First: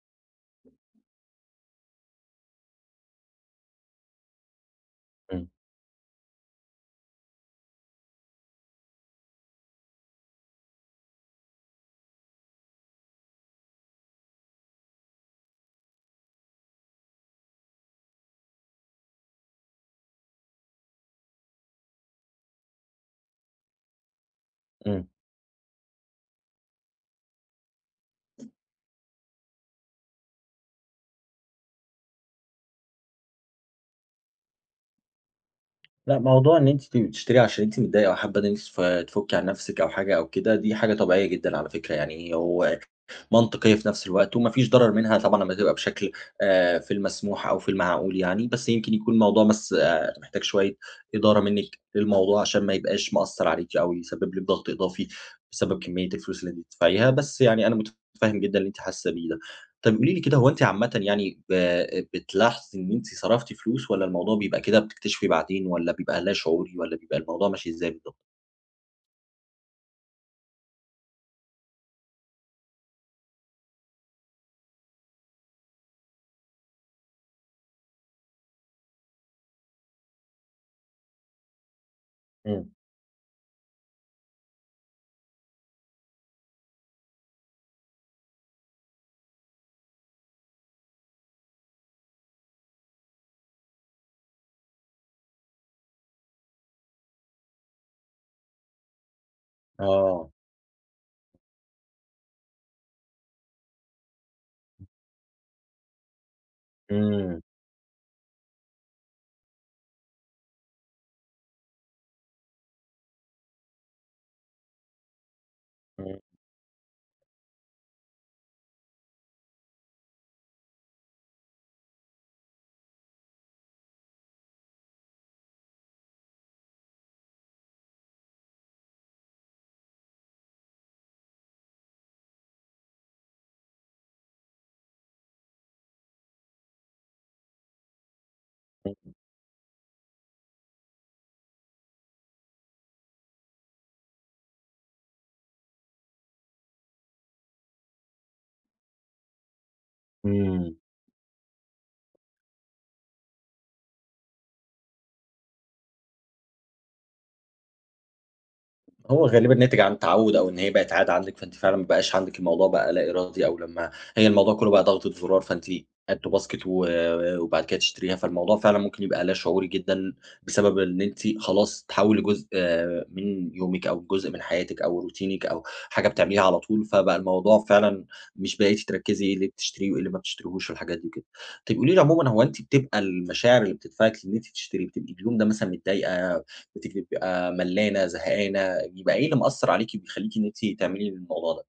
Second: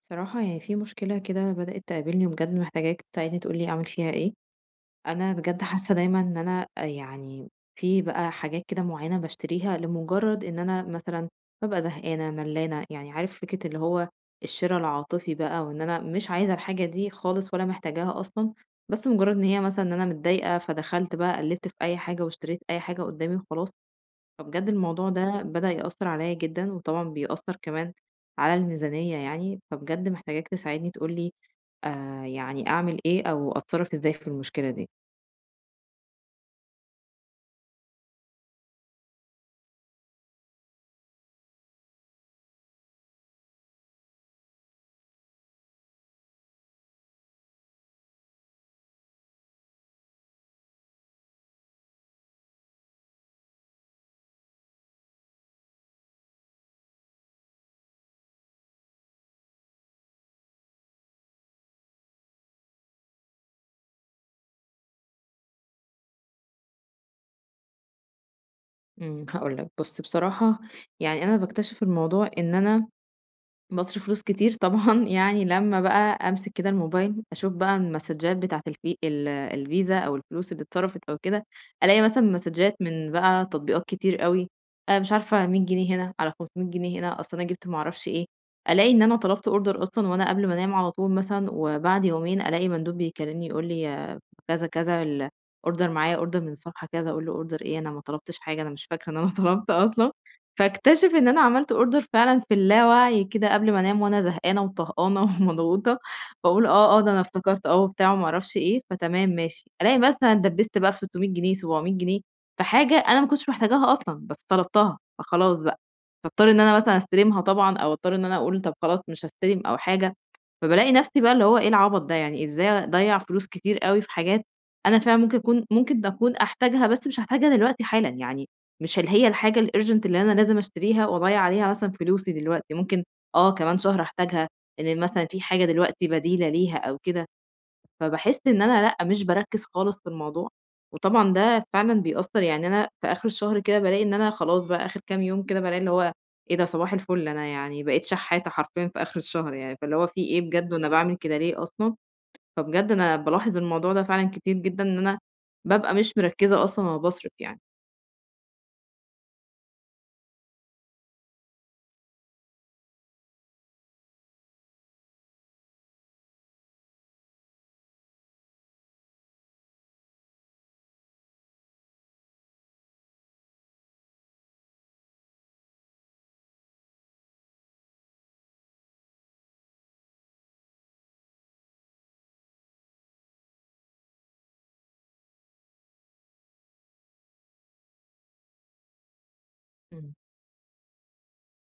صراحة يعني في مشكلة كده بدأت تقابلني، وبجد محتاجاك تساعدني تقولي أعمل فيها إيه؟ أنا إمم، بجد حاسة دايما إن أنا يعني في بقى حاجات كده معينة بشتريها لمجرد إن أنا مثلا ببقى زهقانة ملانة، يعني عارف فكرة اللي هو الشراء العاطفي بقى، وإن أنا مش عايزة الحاجة دي خالص ولا محتاجاها أصلا، بس مجرد إن هي مثلا إن أنا متضايقة فدخلت بقى قلبت في أي حاجة واشتريت أي حاجة قدامي وخلاص. فبجد إمم. الموضوع ده بدأ يأثر عليا جدًا، وطبعًا بيأثر كمان على الميزانية يعني، فبجد محتاجاك تساعدني تقول لي يعني أعمل إيه أو أتصرّف إزاي في المشكلة دي؟ لأ، موضوع إن أنتِ تشتري عشان أنتِ متضايقة أو حابة إن أنتِ تفُكّي عن نفسِك أو حاجة أو كده، دي حاجة طبيعية جدًا على فكرة يعني، هو منطقية في نفس الوقت وما فيش ضرر منها طبعًا لمّا تبقى بشكل في المسموح أو في المعقول يعني، بس يمكن يكون الموضوع بس محتاج شوية إدارة منِّك للموضوع عشان ما يبقاش مأثّر عليكِ أو يسبب لِك ضغط إضافي بسبب كمية الفلوس اللي أنتِ بتدفعيها، بس يعني أنا متفهِّم جدًا اللي أنتِ حاسة بيه ده. طب قولي لي كده هو أنتِ عامةً يعني بتلاحظي إن أنتِ صرفتِ فلوس والّا الموضوع بيبقى كده بتكتشفي بعدين والّا بيبقى لا شعوري والّا بيبقى الموضوع ماشي إزاي بالضبط؟ هاقول لك، بُص بصراحة يعني أنا باكتشف الموضوع إن أنا باصرف فلوس كتير طبعًا يعني لمّا بقى أمسك كده الموبايل، أشوف بقى المسدجات بتاعة الفيزا أو الفلوس اللي اتصرفت أو كده، ألاقي مثلًا إمم. مسدجات من بقى تطبيقات كتير أوي، مش عارفة 100 جنيه هنا، على 500 جنيه هنا، أصل أنا جِبت ما اعرفش إيه، ألاقي إن أنا طلبت order أصلًا وأنا قبل ما أنام على طول مثلًا، وبعد يومين ألاقي مندوب بيكلمني يقول لي كذا كذا الأوردر معايا أوردر من صفحة كذا، أقول له أوردر إيه أنا ما طلبتش حاجة، أنا مش فاكرة إن أنا طلبت أصلًا. آه. فاكتشف إن أنا عملت أوردر فعلًا في اللاوعي كده قبل ما أنام وأنا زهقانة وطهقانة ومضغوطة، فاقول آه، آه، ده أنا إمم. افتكرت آه وبتاع وما اعرفش إيه، فتمام ماشي، ألاقي مثلًا اتدبست بقى في 600 جنيه، 700 جنيه في حاجة أنا ما كنتش محتاجاها أصلًا، بس طلبتها، فخلاص بقى، إمم. فاضطر إن أنا مثلًا أستلمها طبعًا أو أضطر إن أنا أقول طب خلاص مش هاستلم أو حاجة. فبالاقي نفسي بقى اللي هو إيه العبط ده، يعني إزاي أضيّع فلوس كتير أوي في حاجات أنا فعلًا ممكن أكون أحتاجها بس مش هاحتاجها دلوقتي حالًا، يعني مش اللي هي الحاجة الurgent اللي أنا لازم أشتريها وأضيّع عليها مثلًا فلوسي دلوقتي، ممكن كمان شهر أحتاجها، إن مثلًا في حاجة دلوقتي بديلة ليها أو كده. فباحس إن أنا لأ، مش باركّز خالص في الموضوع، وطبعًا ده فعلًا بيأثّر، يعني أنا في آخر الشهر كده بالاقي إن أنا خلاص بقى آخر كام يوم كده بالاقي اللي هو إيه ده صباح الفل أنا يعني بقيت شحاتة حرفيًا في آخر الشهر يعني، فاللي هو في إيه بجد إمم. وأنا باعمل كده ليه أصلًا؟ فبجد أنا بالاحظ الموضوع ده فعلًا كتير جدًا إن أنا بابقى مش مركّزة أصلًا وأنا باصرف يعني. هو غالبًا ناتج عن تعوّد أو إن هي بقت عادة عندِك، فأنتِ فعلًا ما بقاش عندِك الموضوع بقى لا إرادي أو لمّا هي الموضوع كلّه بقى ضغطة زرار، فأنتِ add to basket وبعد كده تشتريها، فالموضوع فعلًا ممكن يبقى لا شعوري جدًا بسبب إن أنتِ خلاص تحوّلي جزء من يومِك أو جزء من حياتِك أو روتينِك أو حاجة بتعمليها على طول، فبقى الموضوع فعلًا مش بقيتِ تركّزي إيه اللي بتشتريه وإيه اللي ما بتشتريهوش والحاجات دي وكده. طيب قولي لي عمومًا هو أنتِ بتبقى المشاعر اللي بتدفعِك إن أنتِ تشتري، بتبقي اليوم ده مثلًا متضايقة بتجري، بتبقي بقى ملّانة، زهقانة، بيبقى إيه اللي مأثّر عليكِ إمم. وبيخلّيكِ إن أنتِ تعملي الموضوع ده؟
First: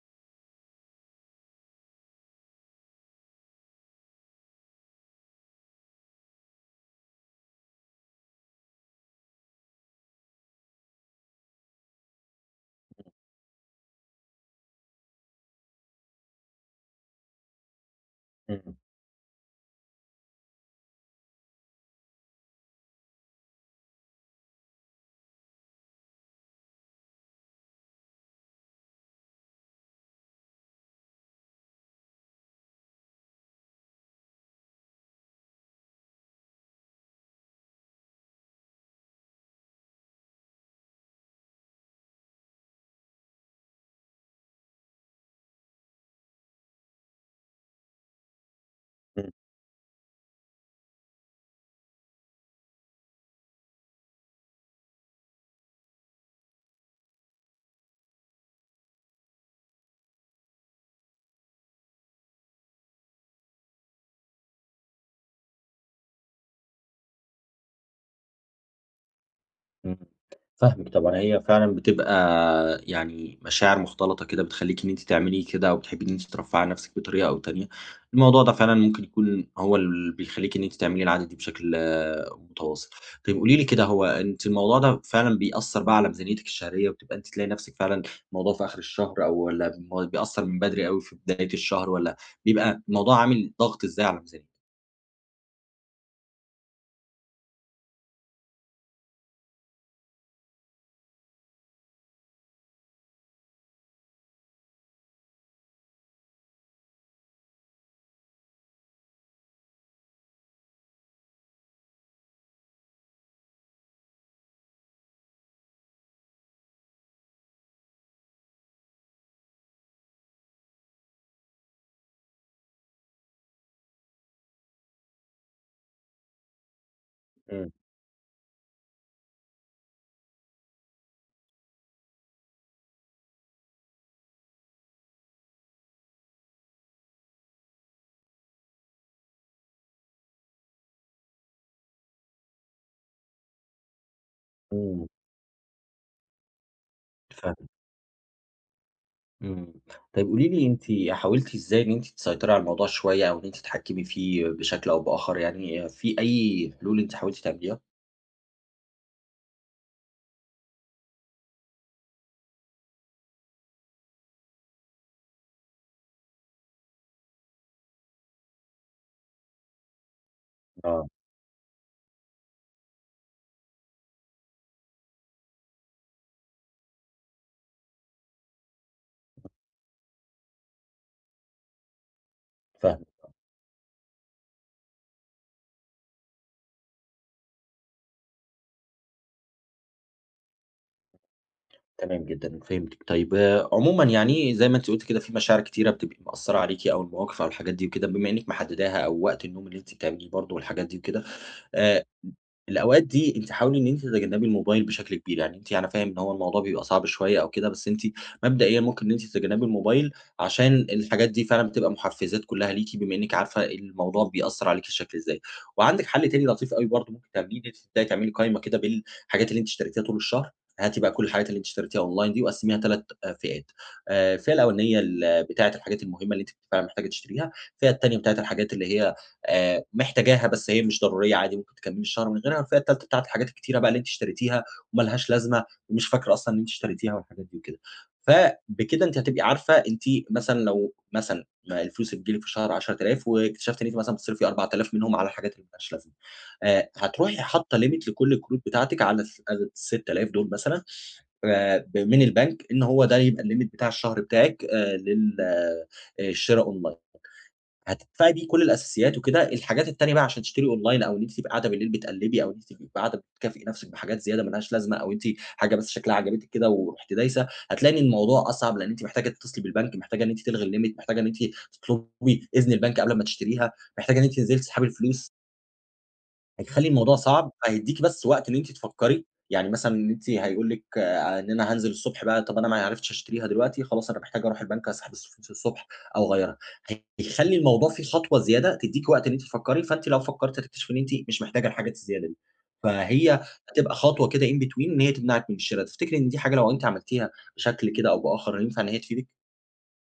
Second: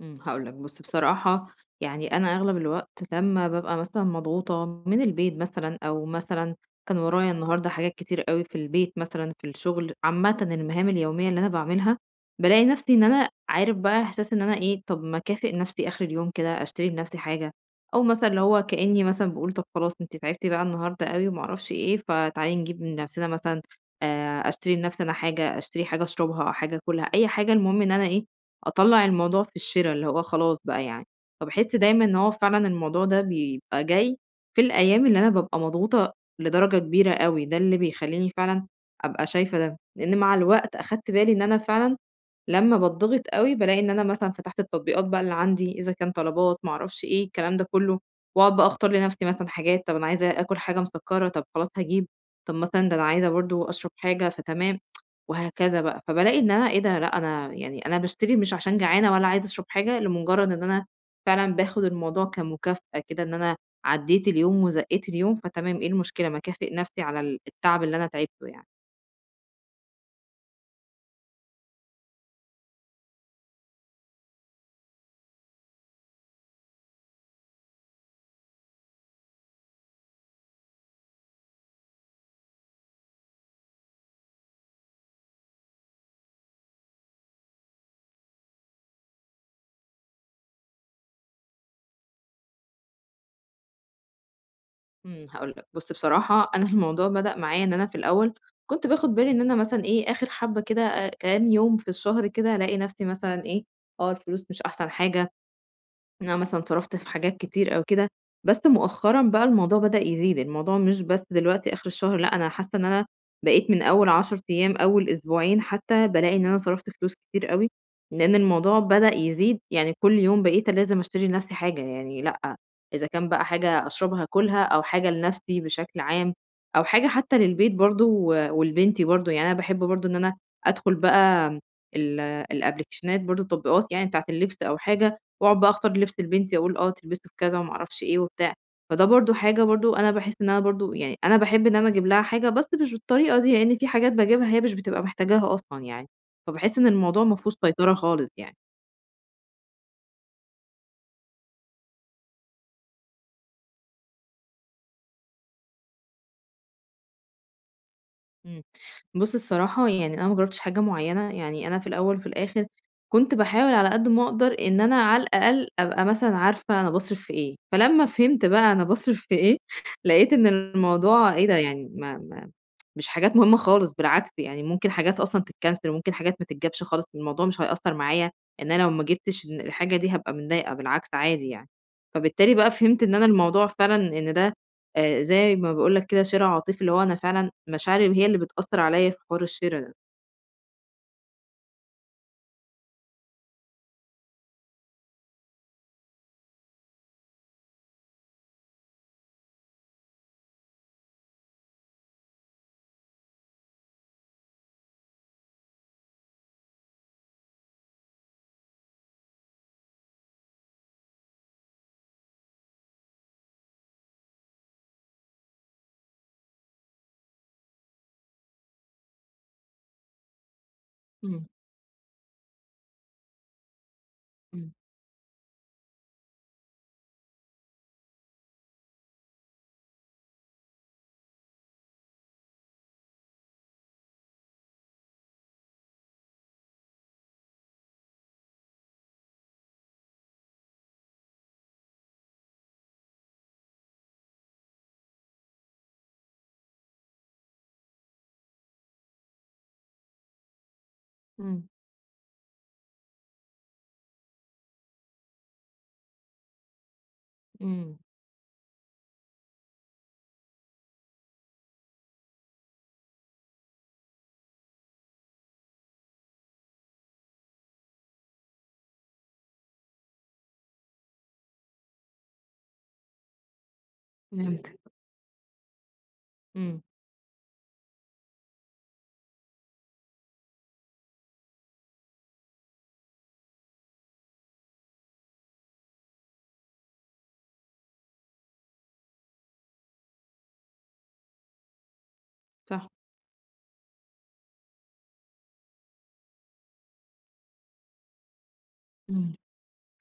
هاقول لك بُص بصراحة يعني أنا أغلب الوقت لمّا بابقى مثلًا مضغوطة من البيت مثلًا، أو مثلًا كان ورايا النهارده حاجات كتير أوي في البيت مثلًا، في الشغل، عامةً المهام اليومية اللي أنا باعملها، بالاقي نفسي إن أنا عارف بقى إحساس إن أنا إيه، طب ما أكافئ نفسي آخر اليوم كده، أشتري لنفسي حاجة، أو مثلًا اللي هو إمم، كإني مثلًا باقول طب خلاص أنتِ تعبتِ بقى النهارده أوي وما أعرفش إيه، فتعالي نجيب لنفسنا مثلًا أشتري لنفسي أنا حاجة، أشتري حاجة أشربها، حاجة آكلها، أي حاجة المهم إن أنا إيه، أطلّع الموضوع في الشِرا، اللي هو خلاص بقى يعني. فباحس دايمًا إن هو فعلًا الموضوع ده بيبقى جاي في الأيام اللي أنا بابقى مضغوطة لدرجة كبيرة أوي، ده اللي بيخلّيني فعلًا أبقى شايفة ده. لإن مع الوقت أخدت بالي إن أنا فعلًا لمّا باتضغط أوي، بالاقي إن أنا مثلًا فتحت التطبيقات بقى اللي عندي، إذا كان طلبات، ما أعرفش إيه، الكلام ده كُلّه، وأقعد بقى أختار لنفسي إمم، مثلًا حاجات، طَب أنا عايزة آكل حاجة مسكّرة، طَب خلاص هاجيب، طَب مثلًا ده أنا عايزة برضه أشرب حاجة، فتمام. وهكذا بقى، فبالاقي إن أنا إيه ده، لأ أنا يعني أنا باشتري مش عشان جعانة ولا عايزة أشرب حاجة، لمجرد إن أنا فعلًا باخد الموضوع كمكافأة كده، إن أنا عدّيت اليوم وزقّيت اليوم، فتمام إيه المشكلة ما أكافئ نفسي على التعب اللي أنا تعبته يعني. إمم. فاهمِك طبعًا، هي فعلًا بتبقى يعني مشاعر مختلطة كده بتخلّيكِ إن أنتِ تعملي كده أو بتحبي إن أنتِ ترفّهي عن نفسِك بطريقة أو تانية، الموضوع ده فعلًا ممكن يكون هو اللي بيخلّيكِ إن أنتِ تعملي العادة دي بشكل متواصل. طيب قولي لي كده هو أنتِ الموضوع ده فعلًا بيأثّر بقى على ميزانيتِك الشهرية وبتبقى أنتِ تلاقي نفسِك فعلًا الموضوع في آخر الشهر أو والّا بيأثّر من بدري أوي في بداية الشهر والّا بيبقى الموضوع عامل ضغط إزاي على الميزانية؟ هاقول لك، بُص بصراحة أنا الموضوع بدأ معايا إن أنا في الأول كنت باخد بالي إن أنا مثلًا إيه، آخر حبّة كده كام يوم في الشهر كده ألاقي نفسي مثلًا إيه، الفلوس مش أحسن حاجة إن أنا مثلًا صرفت في حاجات كتير أو كده، بس مؤخرًا بقى الموضوع بدأ يزيد، الموضوع مش بس دلوقتي آخر الشهر، لأ أنا حاسة إن أنا بقيت من أول 10 أيام، أول أسبوعين حتى بالاقي إن أنا صرفت فلوس كتير أوي، لأن الموضوع بدأ يزيد، يعني كل يوم بقيت لازم أشتري لنفسي حاجة، يعني لأ، إذا كان بقى حاجة أشربها آكلها أو حاجة لنفسي بشكل عام، أو حاجة حتى إمم، للبيت برضه ولبنتي برضه، يعني أنا باحب برضه إن أنا أدخل بقى الأبليكيشنات برضه، التطبيقات يعني بتاعة اللبس أو حاجة واقعد بقى اختار لبس لبنتي واقول آه تلبسه في كذا وما اعرفش إيه وبتاع، فده برضه حاجة برضه أنا باحس إن أنا برضه يعني أنا باحب إن أنا أجيب لها حاجة بس مش بالطريقة دي، لإن في حاجات باجيبها هي مش بتبقى إمم، محتاجاها أصلًا يعني، فباحس إن الموضوع ما ف فيهوش سيطرة خالص يعني. إمم. طيب قولي لي أنتِ حاولتِ إزاي إن أنتِ تسيطري على الموضوع شوية أو إن أنتِ تتحكمي فيه بشكل أو بآخر يعني في أي حلول أنتِ حاولتِ تعمليها؟ إمم. بُص الصراحة يعني أنا ما جرّبتش حاجة معيّنة، يعني أنا في الأول وفي الآخر كنت باحاول على قد ما أقدر إن أنا على الأقل أبقى مثلًا عارفة أنا باصرف في إيه، فلمّا فهمت بقى أنا باصرف في إيه، لقيت إن آه، الموضوع إيه ده يعني ما ما مش حاجات مهمة خالص بالعكس يعني ممكن حاجات أصلًا تتكنسل وممكن حاجات ما تتجابش خالص، الموضوع مش هيأثّر معايا إن أنا لو ما جبتش إن الحاجة دي هابقى متضايقة، بالعكس عادي يعني. فبالتالي بقى فهمت فاهمِك، إن أنا الموضوع فعلًا إن ده زي ما باقول لك كده شِراء عاطفي، اللي هو أنا فعلًا مشاعري هي اللي بتأثّر عليَّ في حوار الشِرا ده. تمام جدًا، فهمتِك. طيب آه، عمومًا يعني زي ما أنتِ قلتِ كده في مشاعر كتيرة بتبقى مأثّرة عليكِ أو المواقف أو الحاجات دي وكده، بما إنِّك محدّداها أو وقت النوم اللي أنتِ بتعمليه برضه والحاجات دي وكده، آآ الأوقات دي أنتِ حاولي إن أنتِ تتجنبي الموبايل بشكل كبير، يعني أنتِ أنا فاهم إن هو الموضوع بيبقى صعب شوية أو كده، بس أنتِ مبدئيًا ممكن إن أنتِ تتجنبي الموبايل عشان الحاجات دي فعلًا بتبقى محفزات كلها ليكِ، بما إنِّك عارفة الموضوع بيأثّر عليكِ بشكل إزاي. وعندِك حل تاني لطيف أوي برضه ممكن تعمليه، إن أنتِ تبدئي تعملي قايمة كده بالحاجات اللي أنتِ اشتريتيها طول الشهر، هاتي بقى كل إمم، الحاجات اللي أنتِ اشتريتيها أونلاين دي وقسّميها 3 فئات، الفئة إمم، الأولانية بتاعة الحاجات المهمة اللي أنتِ فعلًا محتاجة تشتريها، الفئة التانية بتاعة الحاجات اللي هي محتاجاها بس هي مش ضرورية عادي ممكن تكمّلي الشهر من غيرها، الفئة التالتة بتاعة الحاجات الكتيرة بقى اللي أنتِ اشتريتيها وما لهاش لازمة ومش فاكرة أصلًا إن أنتِ اشتريتيها والحاجات دي وكده. فبكده أنتِ هتبقي عارفة أنتِ مثلًا لو مثلًا ما الفلوس اللي بتيجي لِك في الشهر 10000 واكتشفتِ إن أنتِ مثلًا بتصرفي 4000 منهم على الحاجات اللي ما لهاش لازمة، هتروحي حاطة limit لكل الكروت بتاعتِك على ال6000 دول مثلًا إمم، ب من البنك إن هو ده يبقى الlimit بتاع الشهر بتاعِك لل الشِرا online. إمم، هتدفعي بيه كل الأساسيات وكده، الحاجات التانية بقى عشان تشتري أونلاين أو إن أنتِ تبقي قاعدة بالليل بتقلّبي أو إن أنتِ تبقي قاعدة بتكافئي نفسِك بحاجات زيادة ما لهاش لازمة أو أنتِ حاجة بس شكلها عجبتِك كده ورُحتِ دايسة، هتلاقي إن الموضوع أصعب لإن أنتِ محتاجة تتصلي بالبنك، محتاجة إن أنتِ تلغي الlimit، محتاجة إن أنتِ تطلبي إذن البنك قبل ما تشتريها، محتاجة إن أنتِ تنزلي فهمتك، تسحبي الفلوس. إمم، هيخلّي الموضوع صعب، فهيدّيكِ بس وقت إن أنتِ تفكّري، يعني مثلًا إن أنتِ هيقول لِك آه، إن أنا هانزل الصبح بقى، طَب أنا ما عرفتش أشتريها دلوقتي، خلاص أنا محتاج أروح البنك أسحب فلوس الصبح أو أغيّرها، هيخلّي الموضوع فيه خطوة زيادة تدّيكِ وقت إن أنتِ تفكّري، فأنتِ لو فكّرتِ هتكتشفي إن أنتِ مش محتاجة الحاجات الزيادة دي، صح، فهي هتبقى خطوة كده in between إن هي تمنعِك من الشرا، تفتكري إن دي حاجة لو أنتِ عملتيها بشكل كده أو بآخر ينفع إن هي تفيدِك؟ إمم.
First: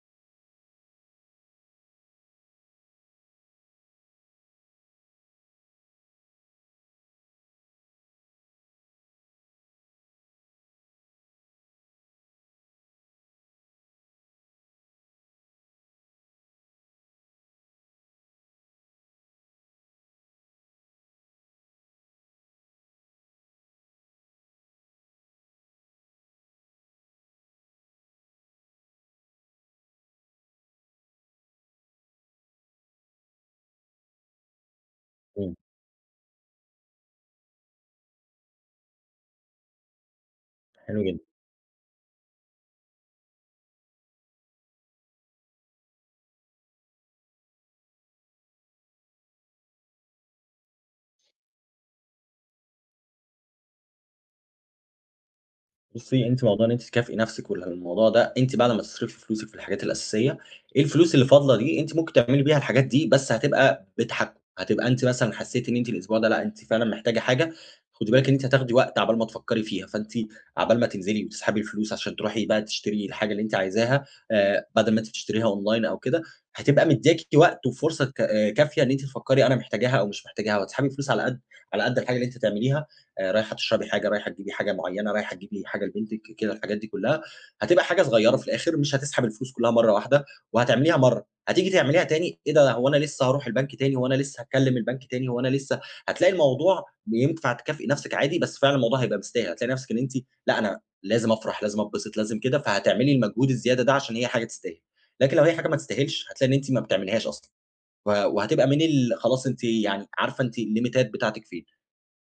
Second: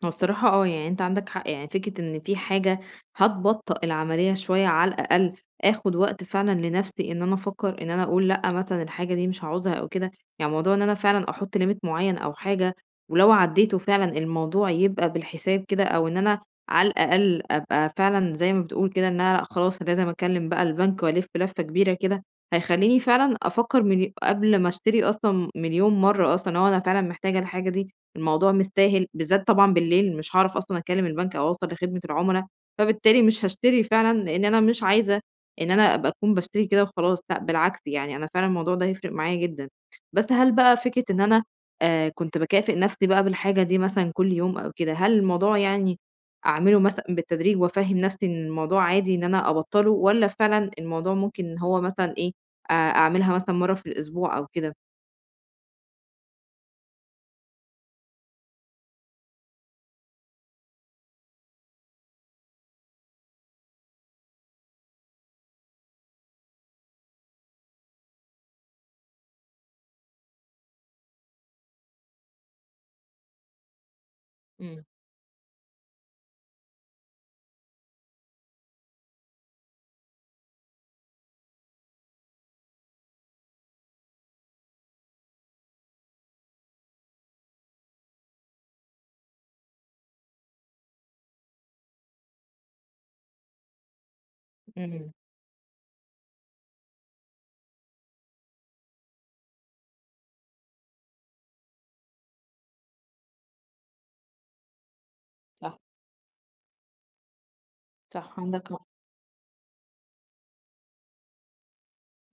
هو الصراحة يعني أنت عندك حق، يعني فكرة إن في حاجة هتبطّئ العملية شوية على الأقل، آخُد وقت فعلًا لنَفْسي إن أنا أفكّر إن أنا أقول لأ مثلًا الحاجة دي مش هاعوزها أو كده، يعني موضوع إن أنا فعلًا أحُط limit معيّن أو حاجة ولو عدّيته فعلًا الموضوع يبقى بالحساب كده أو إن أنا على الأقل أبقى فعلًا زي ما بتقول كده إن أنا لأ خلاص لازم أكلِّم بقى البنك وألِف لَفّة كبيرة كده، هيخلّيني فعلًا أفكّر ملي قبل ما أشتري أصلًا مليون مرّة أصلًا هو أنا فعلًا محتاجة الحاجة دي، الموضوع مستاهل، بالذات طبعًا بالليل مش هاعرف أصلًا أكلم البنك أو أوصل لخدمة العملا، فبالتالي مش هاشتري فعلًا، لإن أنا مش عايزة إمم، إن أنا أبقى أكون باشتري كده وخلاص، لأ بالعكس يعني أنا فعلًا الموضوع ده هيفرق معايا جدًا. بس هل بقى فكرة حلو إن جدًا. أنا كنت باكافئ نفسي بقى بالحاجة دي مثلًا كل يوم أو كده، هل الموضوع يعني أعمله مثلًا بالتدريج وأفهِّم نفسي إن الموضوع عادي إن أنا أبطّله، والّا فعلًا الموضوع ممكن إن هو مثلًا إيه، أعملها مثلًا مرّة في الأسبوع أو كده؟ بُصّي، أنتِ موضوع إن أنتِ تكافئي نَفْسِك والموضوع ده أنتِ بعد ما تصرفي فلوسِك في الحاجات الأساسية، إيه الفلوس اللي فاضلة دي أنتِ ممكن تعملي بيها الحاجات دي، بس هتبقى بتحكُّم، هتبقى أنتِ مثلًا حسّيتِ إن أنتِ الأسبوع ده لأ، أنتِ فعلًا محتاجة حاجة، خُدي بالِك إن أنتِ هتاخدي وقت عقبال ما تفكّري فيها، فأنتِ عقبال ما تنزلي وتسحبي الفلوس عشان تروحي بقى تشتري الحاجة اللي أنتِ عايزاها إمم. بدل ما أنتِ بتشتريها أونلاين أو كده، هتبقى مدّياكِ وقت وفرصة ك كافية إن أنتِ تفكّري أنا محتاجاها أو مش محتاجاها، وهتسحبي فلوس على قد الحاجة اللي أنتِ هتعمليها رايحة تشربي حاجة، رايحة تجيبي حاجة معيّنة، رايحة تجيبي حاجة لبنتِك، كده الحاجات دي كلّها، هتبقى حاجة صغيّرة في الآخر مش هتسحب الفلوس كلّها مرّة واحدة، وهتعمليها مرّة، هتيجي تعمليها تاني إيه ده هو أنا لسه هاروح البنك تاني، هو أنا لسه هاكلّم إمم، البنك إمم، تاني، هو أنا لسه هتلاقي الموضوع ينفع تكافئي نَفْسِك عادي، بس فعلًا الموضوع هيبقى مستاهل، هتلاقي نَفْسِك إن أنتِ لأ أنا لازم أفرح، لازم أتبسط، لازم كده، فهتعملي المجهود الزيادة ده عشان هي حاجة تستاهل، لكن لو هي حاجة ما صح، تستاهلش هتلاقي إن أنتِ ما بتعمليهاش أصلًا، صح، وهتبقى عندك من ال خلاص أنتِ يعني عارفة أنتِ الليميتات بتاعتِك فين.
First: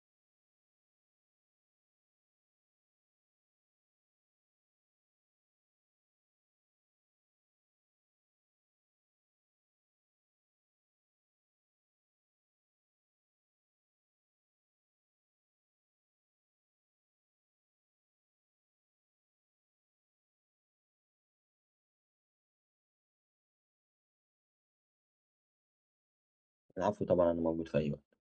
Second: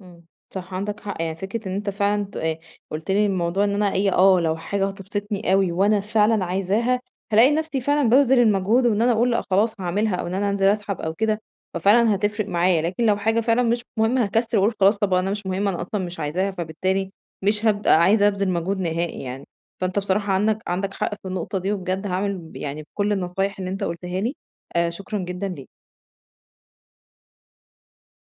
إمم، صح عندك حق، يعني فكرة إن أنت فعلًا ت قُلت لي الموضوع إن أنا إيه، لو حاجة هتبسطني أوي وأنا فعلًا عايزاها، هالاقي نفسي فعلًا بابذل المجهود وإن أنا أقول لأ خلاص هاعملها أو إن أنا أنزل أسحب أو كده، ففعلًا هتفرق معايا، لكن لو حاجة فعلًا مش مهمة هاكسل وأقول خلاص طَب أنا مش مهم أنا أصلًا مش عايزاها، فبالتالي مش هابقى عايزة أبذل مجهود نهائي يعني. فأنت بصراحة عندك حق في النقطة دي، وبجد هاعمل ب يعني بكل النصايح اللي أنت قُلتها لي، شكرًا جدًا ليك. العفو طبعًا، أنا موجود في أي وقت.